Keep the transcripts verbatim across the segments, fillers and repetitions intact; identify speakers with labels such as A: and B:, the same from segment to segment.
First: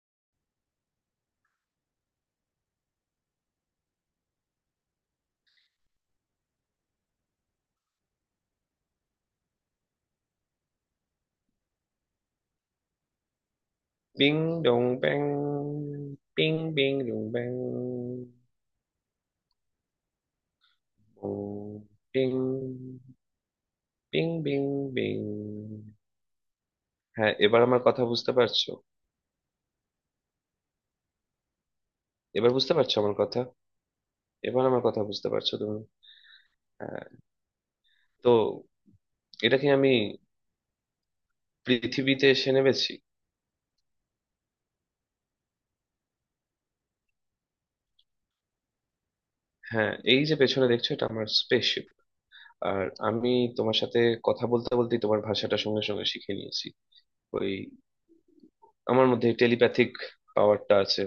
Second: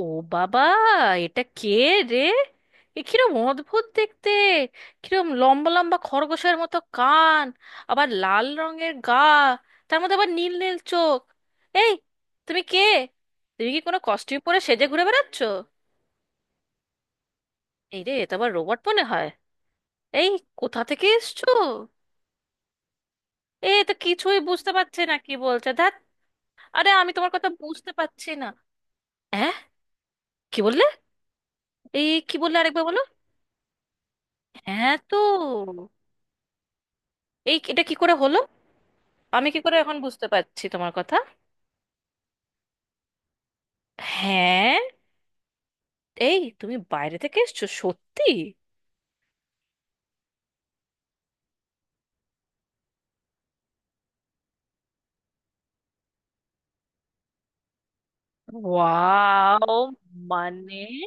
A: ও বাবা, এটা কে রে? এ কিরম অদ্ভুত দেখতে! কিরম লম্বা লম্বা খরগোশের মতো কান, আবার লাল রঙের গা, তার মধ্যে আবার নীল নীল চোখ। এই, তুমি কে? তুমি কি কোনো কস্টিউম পরে
B: Bing
A: সেজে
B: dong
A: ঘুরে
B: bang,
A: বেড়াচ্ছ?
B: bing bing dong bang,
A: এই রে, এটা আবার রোবট মনে হয়। এই, কোথা থেকে এসছো?
B: boom, bing,
A: এ তো
B: bing
A: কিছুই
B: bing
A: বুঝতে পারছে না
B: bing।
A: কি বলছে, ধ্যাত। আরে আমি তোমার
B: হ্যাঁ,
A: কথা
B: এবার আমার
A: বুঝতে
B: কথা
A: পারছি
B: বুঝতে
A: না।
B: পারছো?
A: হ্যাঁ, কি বললে? এই কি
B: এবার
A: বললে,
B: বুঝতে
A: আরেকবার
B: পারছো
A: বলো।
B: আমার কথা? এবার আমার
A: হ্যাঁ,
B: কথা
A: তো
B: বুঝতে পারছো তুমি? হ্যাঁ
A: এই এটা কি করে
B: তো।
A: হলো? আমি
B: এটা
A: কি
B: কি
A: করে
B: আমি
A: এখন বুঝতে পারছি তোমার কথা?
B: পৃথিবীতে এসে নেমেছি?
A: হ্যাঁ, এই তুমি বাইরে থেকে এসছো সত্যি?
B: হ্যাঁ, এই যে পেছনে দেখছো, এটা আমার স্পেসশিপ। আর আমি তোমার সাথে কথা বলতে বলতে তোমার ভাষাটা সঙ্গে সঙ্গে শিখে নিয়েছি। ওই, আমার মধ্যে
A: ওয়াও!
B: টেলিপ্যাথিক পাওয়ারটা
A: মানে
B: আছে।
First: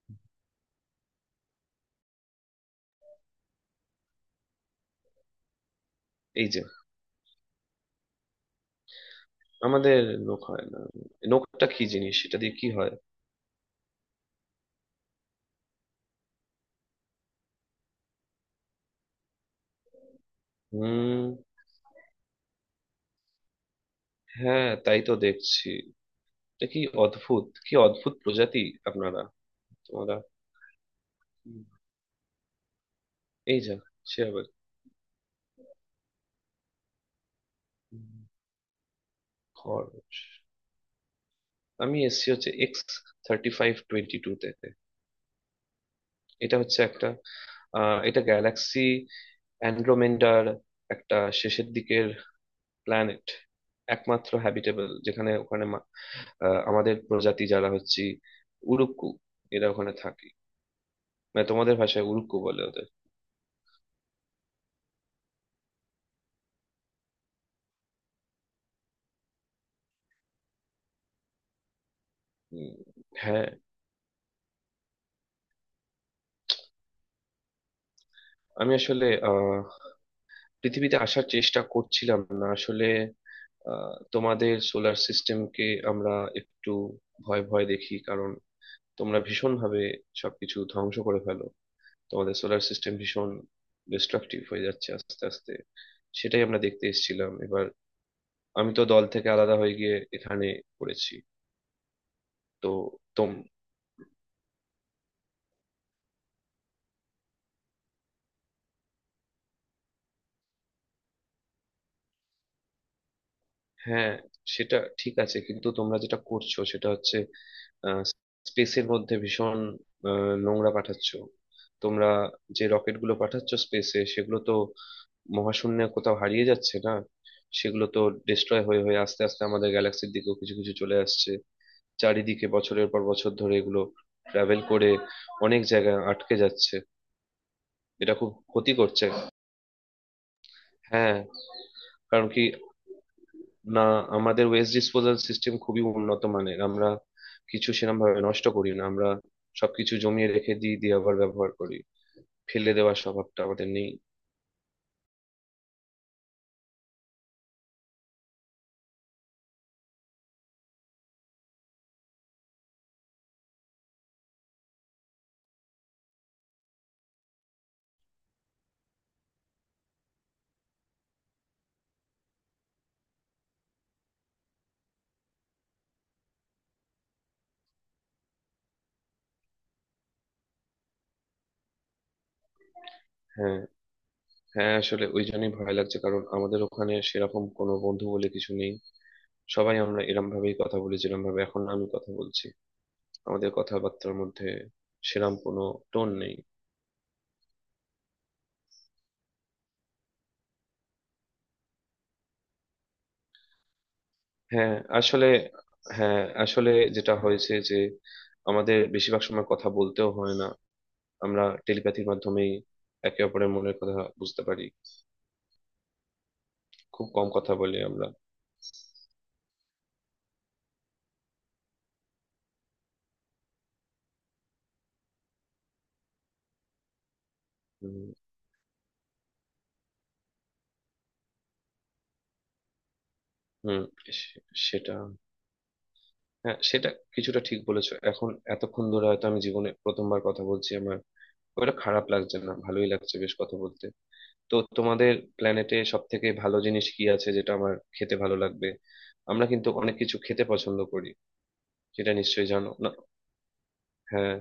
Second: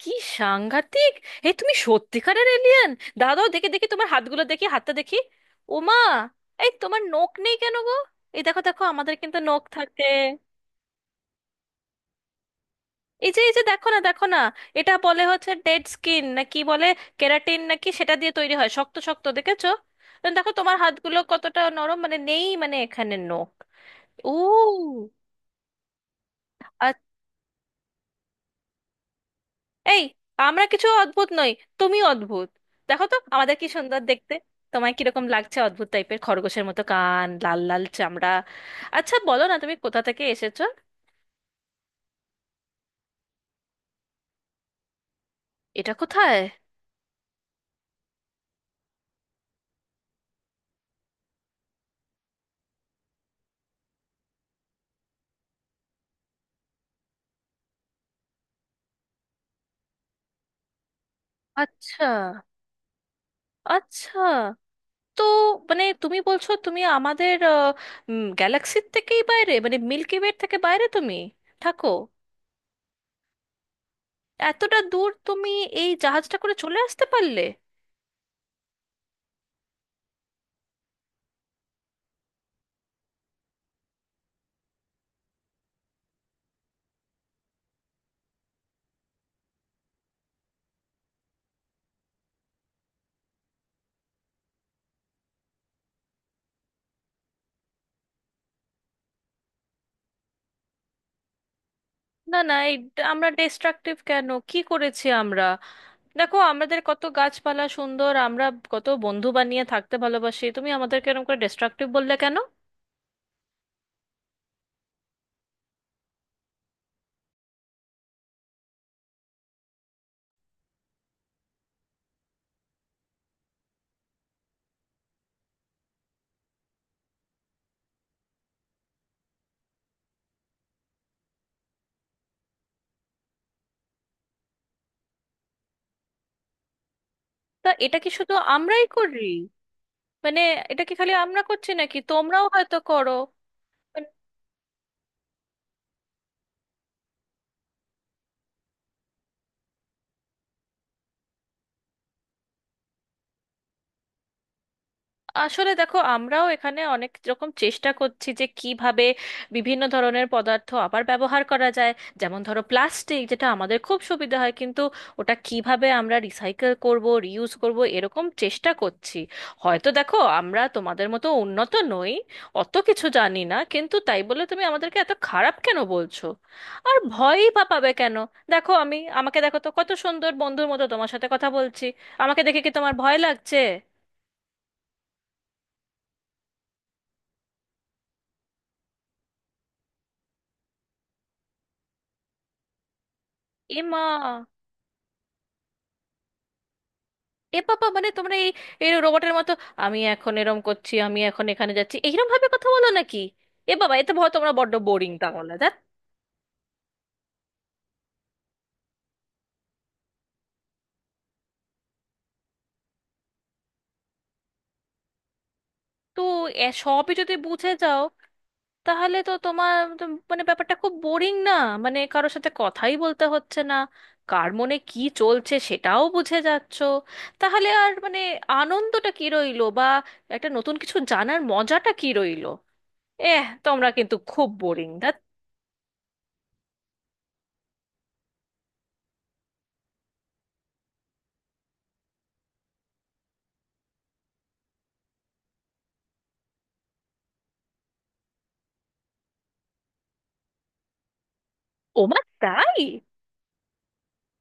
A: কি, সাংঘাতিক! এই তুমি সত্যিকারের এলিয়েন? দাঁড়াও, দেখি দেখি তোমার হাতগুলো দেখি, হাতটা দেখি। ওমা,
B: এই যে।
A: এই তোমার নখ নেই কেন গো? এই দেখো দেখো আমাদের কিন্তু নখ
B: আমাদের
A: থাকে।
B: নখ হয় না। নখটা কি জিনিস? এটা দিয়ে কি হয়?
A: এই যে এই যে দেখো না দেখো না। এটা বলে হচ্ছে ডেড স্কিন, না কি বলে, কেরাটিন নাকি সেটা দিয়ে তৈরি হয়, শক্ত শক্ত, দেখেছো? দেখো তোমার হাতগুলো
B: হুম।
A: কতটা নরম, মানে নেই, মানে এখানে নখ। ও।
B: হ্যাঁ, তাই তো দেখছি। এটা কি
A: আ-
B: অদ্ভুত! কি অদ্ভুত প্রজাতি আপনারা,
A: এই,
B: তোমরা।
A: আমরা কিছু অদ্ভুত নই,
B: হুম,
A: তুমি অদ্ভুত। দেখো তো আমাদের
B: এই
A: কি
B: যা!
A: সুন্দর
B: সে
A: দেখতে।
B: আবার।
A: তোমায় কিরকম লাগছে, অদ্ভুত টাইপের, খরগোশের মতো কান, লাল লাল
B: হুম,
A: চামড়া। আচ্ছা বলো না, তুমি কোথা
B: খরচ।
A: থেকে এসেছো?
B: আমি এসছি হচ্ছে X thirty five twenty two তে।
A: এটা কোথায়?
B: এটা হচ্ছে একটা, আহ, এটা গ্যালাক্সি অ্যান্ড্রোমেন্ডার, একটা শেষের দিকের প্ল্যানেট। একমাত্র হ্যাবিটেবল, যেখানে ওখানে মা- আহ, আমাদের প্রজাতি যারা হচ্ছে উরুক্কু, এরা ওখানে থাকে। মানে তোমাদের
A: আচ্ছা
B: ভাষায় উল্কু বলে ওদের।
A: আচ্ছা, তো মানে তুমি বলছো তুমি আমাদের গ্যালাক্সির থেকেই বাইরে, মানে মিল্কি ওয়ের থেকে বাইরে তুমি থাকো?
B: উম, হ্যাঁ।
A: এতটা দূর তুমি এই জাহাজটা করে চলে আসতে পারলে?
B: আমি আসলে আহ পৃথিবীতে আসার চেষ্টা করছিলাম না আসলে। আহ, তোমাদের সোলার সিস্টেমকে আমরা একটু ভয় ভয় দেখি, কারণ তোমরা ভীষণ ভাবে সবকিছু ধ্বংস করে ফেলো। তোমাদের সোলার সিস্টেম ভীষণ ডিস্ট্রাকটিভ হয়ে যাচ্ছে আস্তে আস্তে। সেটাই আমরা দেখতে এসেছিলাম এবার। আমি তো দল থেকে আলাদা হয়ে গিয়ে এখানে পড়েছি।
A: না না এই
B: তো
A: আমরা ডিস্ট্রাকটিভ কেন, কি করেছি আমরা? দেখো আমাদের কত গাছপালা সুন্দর, আমরা কত বন্ধু বানিয়ে থাকতে ভালোবাসি, তুমি আমাদেরকে এরকম করে ডিস্ট্রাকটিভ বললে কেন?
B: হ্যাঁ, সেটা ঠিক আছে, কিন্তু তোমরা যেটা করছো সেটা হচ্ছে স্পেসের মধ্যে ভীষণ আহ, নোংরা পাঠাচ্ছ তোমরা। যে রকেট গুলো পাঠাচ্ছ স্পেসে, সেগুলো তো মহাশূন্যে কোথাও হারিয়ে যাচ্ছে না। সেগুলো তো ডিস্ট্রয় হয়ে হয়ে আস্তে আস্তে আমাদের গ্যালাক্সির দিকেও কিছু কিছু চলে আসছে। চারিদিকে বছরের পর বছর ধরে এগুলো ট্রাভেল করে অনেক জায়গায় আটকে যাচ্ছে।
A: তা এটা কি
B: এটা খুব
A: শুধু
B: ক্ষতি
A: আমরাই
B: করছে।
A: করি? মানে এটা কি খালি
B: হ্যাঁ।
A: আমরা করছি নাকি
B: কারণ কি?
A: তোমরাও হয়তো করো?
B: না, আমাদের ওয়েস্ট ডিসপোজাল সিস্টেম খুবই উন্নত মানের। আমরা কিছু সেরকম ভাবে নষ্ট করি না। আমরা সবকিছু জমিয়ে রেখে দিই, দিয়ে আবার ব্যবহার করি। ফেলে দেওয়ার স্বভাবটা আমাদের নেই।
A: আসলে দেখো, আমরাও এখানে অনেক রকম চেষ্টা করছি যে কিভাবে বিভিন্ন ধরনের পদার্থ আবার ব্যবহার করা যায়। যেমন ধরো প্লাস্টিক, যেটা আমাদের খুব সুবিধা হয় কিন্তু ওটা কিভাবে আমরা রিসাইকেল করব, রিউজ করব, এরকম চেষ্টা করছি। হয়তো দেখো আমরা তোমাদের মতো উন্নত নই, অত কিছু জানি না, কিন্তু তাই বলে তুমি আমাদেরকে এত খারাপ কেন বলছো? আর ভয়ই বা পাবে কেন? দেখো, আমি আমাকে দেখো তো, কত সুন্দর বন্ধুর মতো তোমার সাথে কথা বলছি। আমাকে দেখে কি তোমার ভয় লাগছে?
B: হ্যাঁ, হ্যাঁ আসলে ওই জন্যই ভয় লাগছে, কারণ আমাদের ওখানে সেরকম কোনো বন্ধু বলে কিছু নেই। সবাই আমরা এরম ভাবেই কথা বলি যেরম ভাবে এখন আমি কথা বলছি। আমাদের
A: এমা!
B: কথাবার্তার মধ্যে সেরকম কোনো টোন নেই।
A: এ বাবা, মানে তোমরা এই, এই রোবটের মতো আমি এখন এরম করছি, আমি এখন এখানে যাচ্ছি, এইরকম ভাবে কথা বলো নাকি? এ বাবা, এতে ভয়! তোমরা বড্ড
B: হ্যাঁ
A: বোরিং
B: আসলে
A: তাহলে দেখ।
B: হ্যাঁ আসলে যেটা হয়েছে যে আমাদের বেশিরভাগ সময় কথা বলতেও হয় না। আমরা টেলিপ্যাথির মাধ্যমেই একে অপরের মনের কথা বুঝতে পারি।
A: তো এ
B: খুব
A: সবই
B: কম
A: যদি
B: কথা
A: বুঝে
B: বলি
A: যাও,
B: আমরা।
A: তাহলে তো তোমার তো, মানে ব্যাপারটা খুব বোরিং না? মানে কারোর সাথে কথাই বলতে হচ্ছে না, কার মনে কি চলছে সেটাও বুঝে যাচ্ছো, তাহলে আর
B: হুম।
A: মানে আনন্দটা কি রইলো বা একটা নতুন কিছু জানার মজাটা কি রইলো? এহ,
B: হুম
A: তোমরা কিন্তু
B: সে-
A: খুব বোরিং
B: সেটা,
A: দা।
B: হ্যাঁ সেটা কিছুটা ঠিক বলেছো এখন। এতক্ষণ ধরে হয়তো আমি জীবনে প্রথমবার কথা বলছি, আমার ওটা খারাপ লাগছে না, ভালোই লাগছে বেশ কথা বলতে। তো তোমাদের প্ল্যানেটে সব থেকে ভালো জিনিস কি আছে যেটা আমার খেতে ভালো লাগবে? আমরা কিন্তু অনেক কিছু খেতে পছন্দ করি, সেটা
A: ওমা
B: নিশ্চয়ই জানো
A: তাই?
B: না। হ্যাঁ।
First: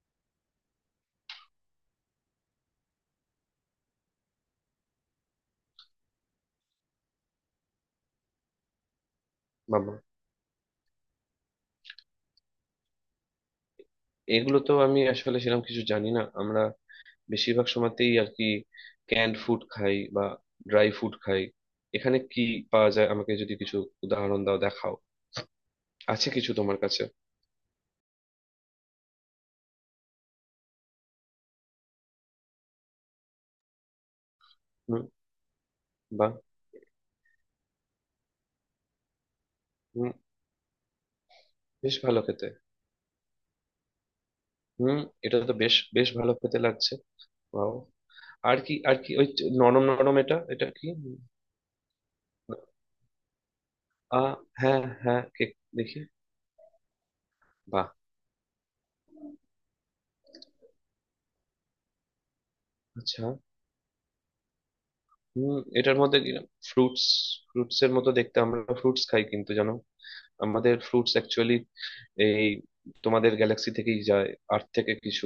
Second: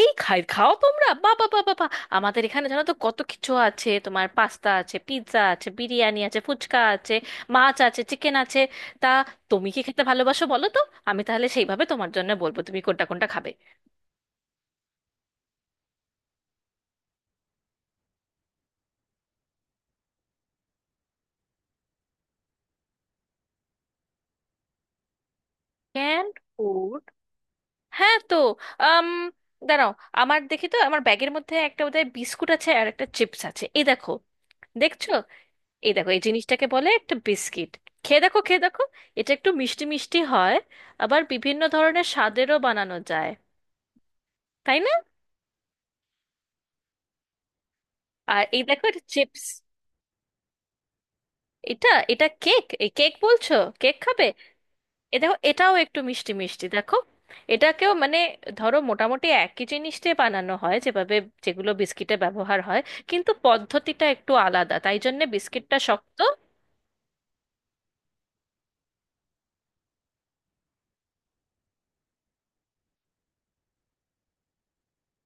A: এই, খাই খাও তোমরা? বাবা বাবা বা বা বা, আমাদের এখানে জানো তো কত কিছু আছে, তোমার পাস্তা আছে, পিৎজা আছে, বিরিয়ানি আছে, ফুচকা আছে, মাছ আছে, চিকেন আছে। তা তুমি কি
B: বাবা,
A: খেতে ভালোবাসো বলো তো, আমি তাহলে সেইভাবে তোমার জন্য বলবো তুমি কোনটা কোনটা খাবে।
B: এগুলো তো আমি আসলে সেরকম কিছু জানি না। আমরা বেশিরভাগ সময়তেই আর কি ক্যান্ড ফুড খাই বা ড্রাই ফুড খাই। এখানে কি পাওয়া যায়? আমাকে যদি কিছু উদাহরণ দাও, দেখাও।
A: ক্যান
B: আছে কিছু তোমার
A: ফুড?
B: কাছে?
A: হ্যাঁ, তো আম, দাঁড়াও, আমার দেখি তো, আমার ব্যাগের মধ্যে একটা বোধহয় বিস্কুট আছে আর একটা চিপস আছে, এই দেখো,
B: হুম।
A: দেখছো? এই দেখো, এই
B: বা,
A: জিনিসটাকে বলে একটা বিস্কিট। খেয়ে দেখো, খেয়ে দেখো, এটা একটু মিষ্টি
B: হুম,
A: মিষ্টি হয়। আবার বিভিন্ন
B: বেশ
A: ধরনের
B: ভালো খেতে।
A: স্বাদেরও বানানো যায়। তাই না?
B: হুম, এটা তো বেশ বেশ ভালো খেতে লাগছে। বাহ।
A: আর
B: আর
A: এই
B: কি
A: দেখো,
B: আর
A: এটা
B: কি, ওই
A: চিপস।
B: নরম নরম, এটা এটা কি?
A: এটা এটা কেক, এই কেক বলছো? কেক
B: আ,
A: খাবে?
B: হ্যাঁ
A: এ
B: হ্যাঁ
A: দেখো,
B: কেক।
A: এটাও একটু
B: দেখি।
A: মিষ্টি মিষ্টি দেখো।
B: বাহ।
A: এটাকেও মানে ধরো মোটামুটি একই জিনিস দিয়ে বানানো হয় যেভাবে, যেগুলো বিস্কিটে ব্যবহার হয়,
B: আচ্ছা।
A: কিন্তু পদ্ধতিটা একটু আলাদা, তাই জন্য
B: হুম,
A: বিস্কিটটা
B: এটার
A: শক্ত।
B: মধ্যে ফ্রুটস ফ্রুটস এর মতো দেখতে। আমরা ফ্রুটস খাই, কিন্তু জানো, আমাদের ফ্রুটস অ্যাকচুয়ালি এই তোমাদের গ্যালাক্সি থেকেই যায়। আর্থ থেকে কিছু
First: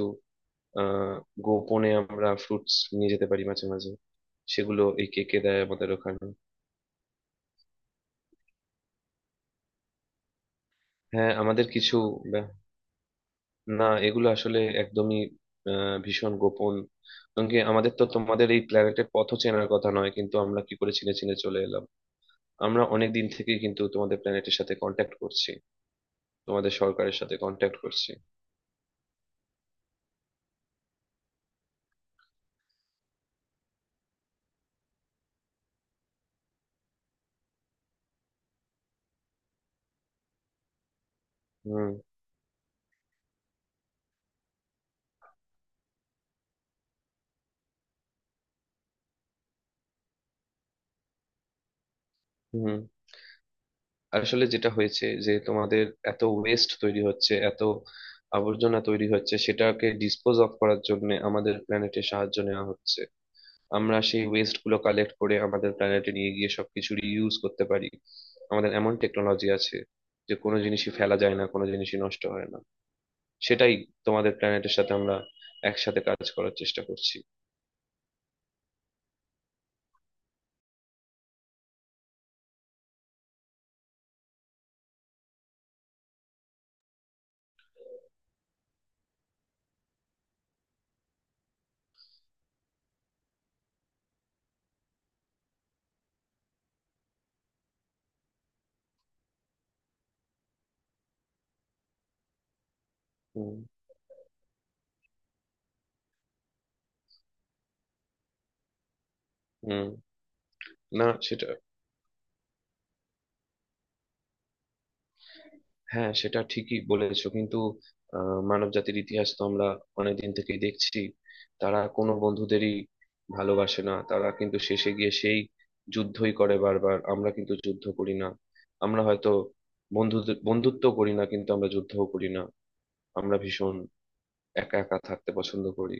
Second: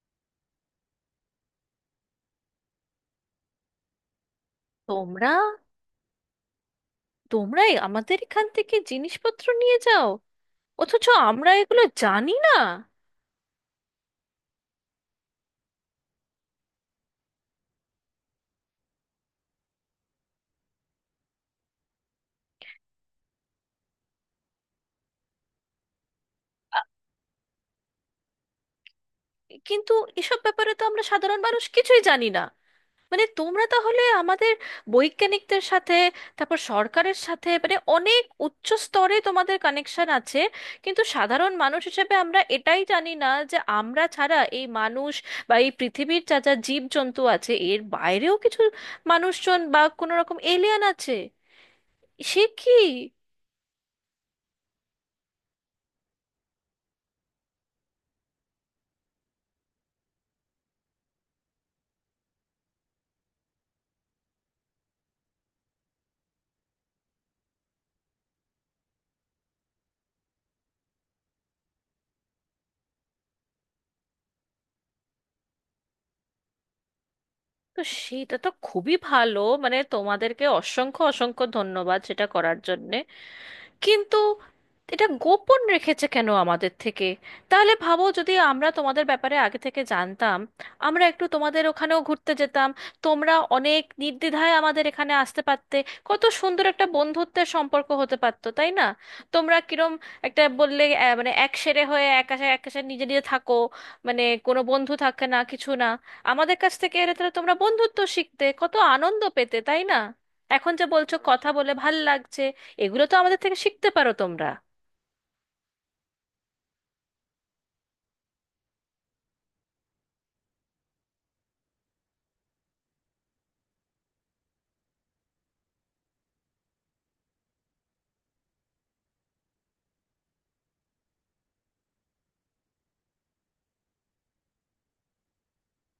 B: আহ গোপনে আমরা ফ্রুটস নিয়ে যেতে পারি মাঝে মাঝে, সেগুলো এই
A: তোমরা
B: কেকে দেয় আমাদের ওখানে।
A: তোমরাই আমাদের এখান থেকে জিনিসপত্র নিয়ে যাও, অথচ
B: হ্যাঁ,
A: আমরা
B: আমাদের
A: এগুলো
B: কিছু
A: জানি
B: ব্যা-
A: না?
B: না, এগুলো আসলে একদমই আহ, ভীষণ গোপন। কারণ কি? আমাদের তো তোমাদের এই প্ল্যানেটের পথও চেনার কথা নয়, কিন্তু আমরা কি করে চিনে চিনে চলে এলাম? আমরা অনেক দিন থেকেই কিন্তু তোমাদের প্ল্যানেটের সাথে কন্ট্যাক্ট করছি, তোমাদের সরকারের সাথে কন্ট্যাক্ট করছি।
A: কিন্তু এসব ব্যাপারে তো আমরা সাধারণ মানুষ কিছুই জানি না। মানে তোমরা তাহলে আমাদের বৈজ্ঞানিকদের সাথে, তারপর সরকারের সাথে, মানে অনেক উচ্চ স্তরে তোমাদের কানেকশন আছে, কিন্তু সাধারণ মানুষ
B: হুম।
A: হিসেবে আমরা এটাই জানি না যে আমরা ছাড়া এই মানুষ বা এই পৃথিবীর যা যা জীবজন্তু আছে এর বাইরেও কিছু মানুষজন বা কোনো রকম এলিয়ান আছে। সে কি!
B: হুম, আসলে যেটা হয়েছে যে তোমাদের এত ওয়েস্ট তৈরি হচ্ছে, এত আবর্জনা তৈরি হচ্ছে, সেটাকে ডিসপোজ অফ করার জন্য আমাদের প্ল্যানেটে সাহায্য নেওয়া হচ্ছে। আমরা সেই ওয়েস্ট গুলো কালেক্ট করে আমাদের প্ল্যানেটে নিয়ে গিয়ে সবকিছু রিইউজ করতে পারি। আমাদের এমন টেকনোলজি আছে যে কোনো জিনিসই ফেলা যায় না, কোনো জিনিসই নষ্ট হয় না। সেটাই তোমাদের প্ল্যানেটের সাথে আমরা একসাথে কাজ করার চেষ্টা করছি।
A: তো সেটা তো খুবই ভালো, মানে তোমাদেরকে অসংখ্য অসংখ্য ধন্যবাদ সেটা করার জন্য, কিন্তু এটা গোপন রেখেছে কেন আমাদের থেকে? তাহলে ভাবো, যদি আমরা তোমাদের ব্যাপারে আগে থেকে জানতাম, আমরা একটু তোমাদের ওখানেও ঘুরতে যেতাম, তোমরা অনেক নির্দ্বিধায় আমাদের এখানে আসতে পারতে, কত সুন্দর একটা বন্ধুত্বের সম্পর্ক হতে পারতো, তাই না? তোমরা কিরম একটা বললে, আহ, মানে এক সেরে হয়ে, এক আশে এক আশে নিজে নিজে থাকো,
B: হুম।
A: মানে কোনো বন্ধু থাকে না কিছু না। আমাদের কাছ থেকে এলে তাহলে তোমরা বন্ধুত্ব শিখতে, কত আনন্দ পেতে তাই
B: হুম।
A: না? এখন যে
B: না
A: বলছো কথা
B: সেটা,
A: বলে ভাল লাগছে, এগুলো তো আমাদের থেকে শিখতে পারো তোমরা।
B: হ্যাঁ সেটা ঠিকই বলেছো, কিন্তু মানব জাতির ইতিহাস তো আমরা অনেকদিন থেকেই দেখছি। তারা কোনো বন্ধুদেরই ভালোবাসে না, তারা কিন্তু শেষে গিয়ে সেই যুদ্ধই করে বারবার। আমরা কিন্তু যুদ্ধ করি না। আমরা হয়তো বন্ধু বন্ধুত্ব করি না, কিন্তু আমরা যুদ্ধও করি না। আমরা ভীষণ একা একা থাকতে পছন্দ করি।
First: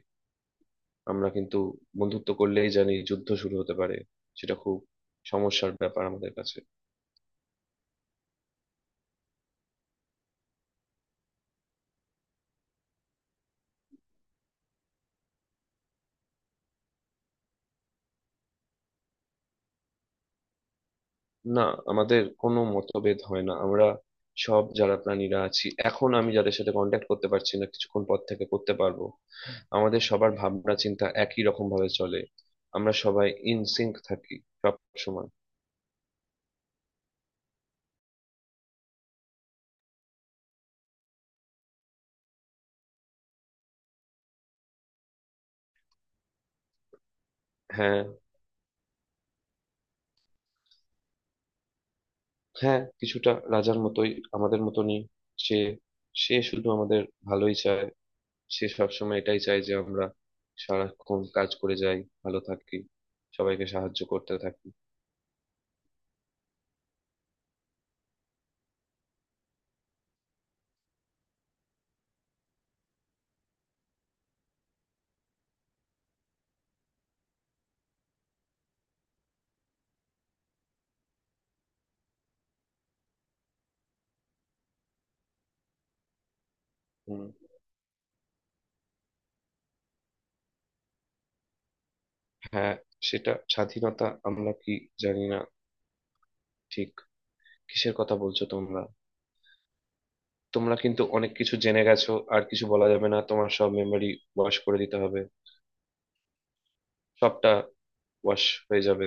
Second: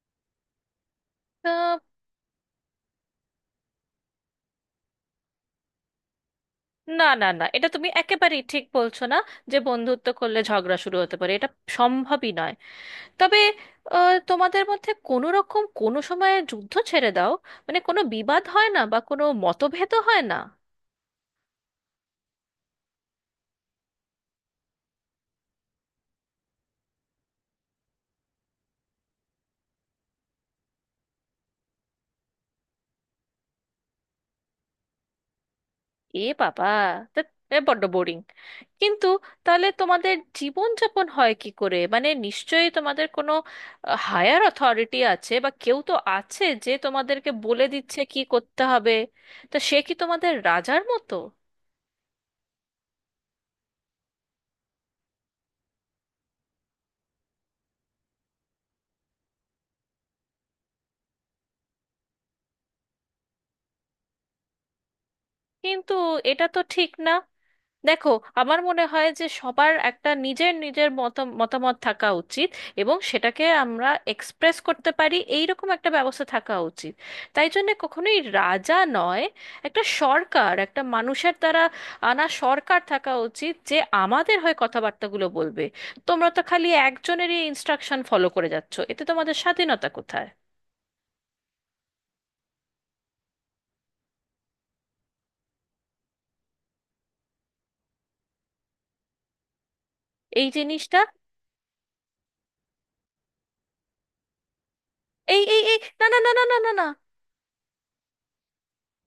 B: আমরা কিন্তু
A: আহ,
B: বন্ধুত্ব করলেই জানি যুদ্ধ শুরু হতে পারে। সেটা খুব সমস্যার ব্যাপার আমাদের কাছে।
A: না না না, এটা তুমি একেবারেই ঠিক বলছো না, যে বন্ধুত্ব করলে ঝগড়া শুরু হতে পারে, এটা সম্ভবই নয়। তবে আহ, তোমাদের মধ্যে কোনো রকম কোনো সময়ে যুদ্ধ ছেড়ে দাও, মানে কোনো বিবাদ হয় না বা কোনো মতভেদ হয় না?
B: না, আমাদের কোনো মতভেদ হয় না। আমরা সব যারা প্রাণীরা আছি, এখন আমি যাদের সাথে কন্ট্যাক্ট করতে পারছি না, কিছুক্ষণ পর থেকে করতে পারবো। আমাদের সবার ভাবনা চিন্তা একই রকম ভাবে চলে। আমরা সবাই ইনসিঙ্ক থাকি সব সময়।
A: এ বাবা! তা এ বড্ড বোরিং। কিন্তু তাহলে তোমাদের জীবনযাপন হয় কি করে? মানে নিশ্চয়ই তোমাদের কোনো হায়ার অথরিটি আছে বা কেউ তো আছে যে তোমাদেরকে বলে দিচ্ছে
B: হ্যাঁ।
A: কি করতে হবে। তা সে কি তোমাদের রাজার মতো?
B: হ্যাঁ, কিছুটা রাজার মতোই, আমাদের মতনই। সে সে শুধু আমাদের ভালোই চায়, সে সবসময় এটাই চায় যে আমরা সারাক্ষণ কাজ করে যাই, ভালো থাকি, সবাইকে সাহায্য করতে থাকি।
A: কিন্তু এটা তো ঠিক না। দেখো, আমার মনে হয় যে সবার একটা নিজের নিজের মত মতামত থাকা উচিত, এবং সেটাকে আমরা এক্সপ্রেস করতে পারি এইরকম একটা ব্যবস্থা থাকা উচিত। তাই জন্য কখনোই রাজা নয়, একটা সরকার, একটা মানুষের দ্বারা আনা সরকার থাকা উচিত যে আমাদের হয়ে কথাবার্তাগুলো বলবে। তোমরা তো খালি একজনেরই ইনস্ট্রাকশন ফলো করে যাচ্ছো, এতে তোমাদের স্বাধীনতা কোথায়?
B: হ্যাঁ, সেটা স্বাধীনতা আমরা কি জানি না ঠিক, কিসের কথা বলছো তোমরা?
A: এই
B: তোমরা
A: জিনিসটা,
B: কিন্তু অনেক কিছু জেনে গেছো, আর কিছু বলা যাবে না। তোমার সব মেমরি ওয়াশ করে দিতে হবে।
A: এই এই এই, না না না না না না না!
B: সবটা ওয়াশ হয়ে যাবে।